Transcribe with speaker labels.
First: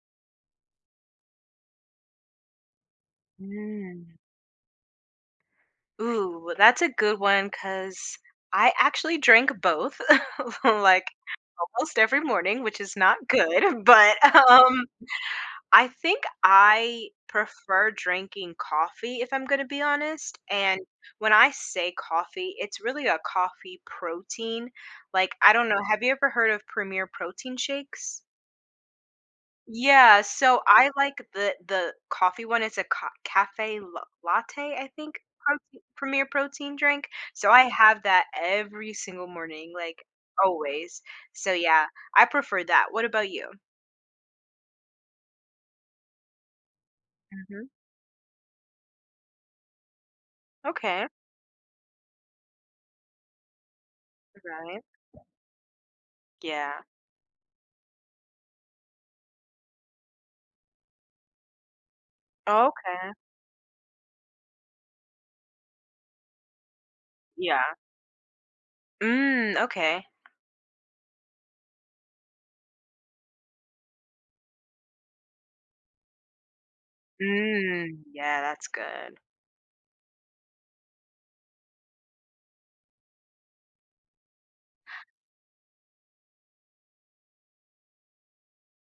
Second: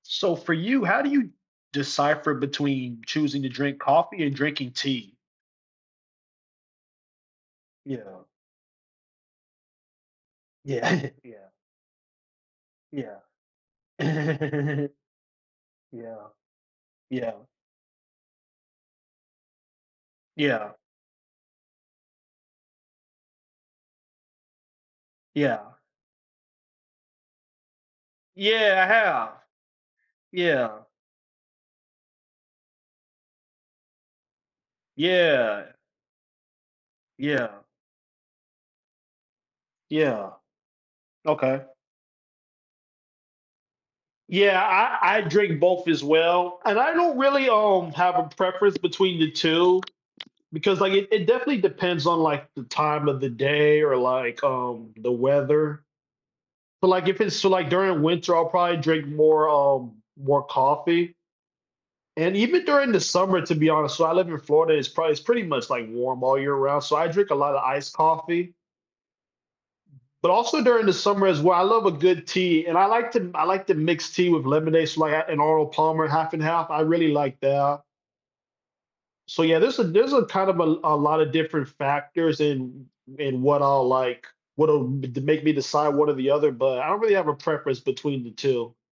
Speaker 1: So, for you, how do you decipher between choosing to drink
Speaker 2: Mm.
Speaker 1: coffee and drinking tea?
Speaker 2: Ooh, that's a good one 'cause
Speaker 1: Yeah.
Speaker 2: I actually drink both,
Speaker 1: Yeah.
Speaker 2: like,
Speaker 1: Yeah.
Speaker 2: almost every morning, which is
Speaker 1: Yeah.
Speaker 2: not good, but, um, I
Speaker 1: Yeah.
Speaker 2: think I
Speaker 1: Yeah.
Speaker 2: prefer drinking coffee if I'm gonna be honest,
Speaker 1: Yeah.
Speaker 2: and when I say coffee, it's really a coffee protein. Like, I
Speaker 1: Yeah.
Speaker 2: don't know, have you ever heard of Premier Protein shakes?
Speaker 1: Yeah, I have.
Speaker 2: Yeah, so
Speaker 1: Yeah.
Speaker 2: I like the the coffee one. It's a co café l latte, I think,
Speaker 1: Yeah.
Speaker 2: prote Premier Protein drink, so
Speaker 1: Yeah.
Speaker 2: I have that every single morning, like,
Speaker 1: Yeah.
Speaker 2: always, so,
Speaker 1: Okay.
Speaker 2: yeah, I prefer that. What about you?
Speaker 1: Yeah, I I drink both as well, and I don't really,
Speaker 2: Mhm.
Speaker 1: um, have a preference between the 2 because, like,
Speaker 2: Okay.
Speaker 1: it it definitely depends on, like, the time of the day or,
Speaker 2: R
Speaker 1: like,
Speaker 2: right.
Speaker 1: um, the weather,
Speaker 2: Yeah.
Speaker 1: but, like, if it's still, like, during winter, I'll probably drink more, um, more coffee and even
Speaker 2: Oh,
Speaker 1: during the
Speaker 2: okay.
Speaker 1: summer, to be honest, so I live in Florida, it's probably it's pretty much, like, warm all year round, so I drink a lotta
Speaker 2: Yeah.
Speaker 1: iced coffee
Speaker 2: Mm, okay.
Speaker 1: but also during the summer as well, I love a good tea and I like to m I like to mix tea with lemonade, so, like, I an Arnold Palmer half and half, I really like that.
Speaker 2: Mm. Yeah, that's good.
Speaker 1: So yeah, there's a there's a kind of a a lotta different factors in w w in what I'll like. What'll d b make me decide one or the other, but I don't really have a preference between the 2.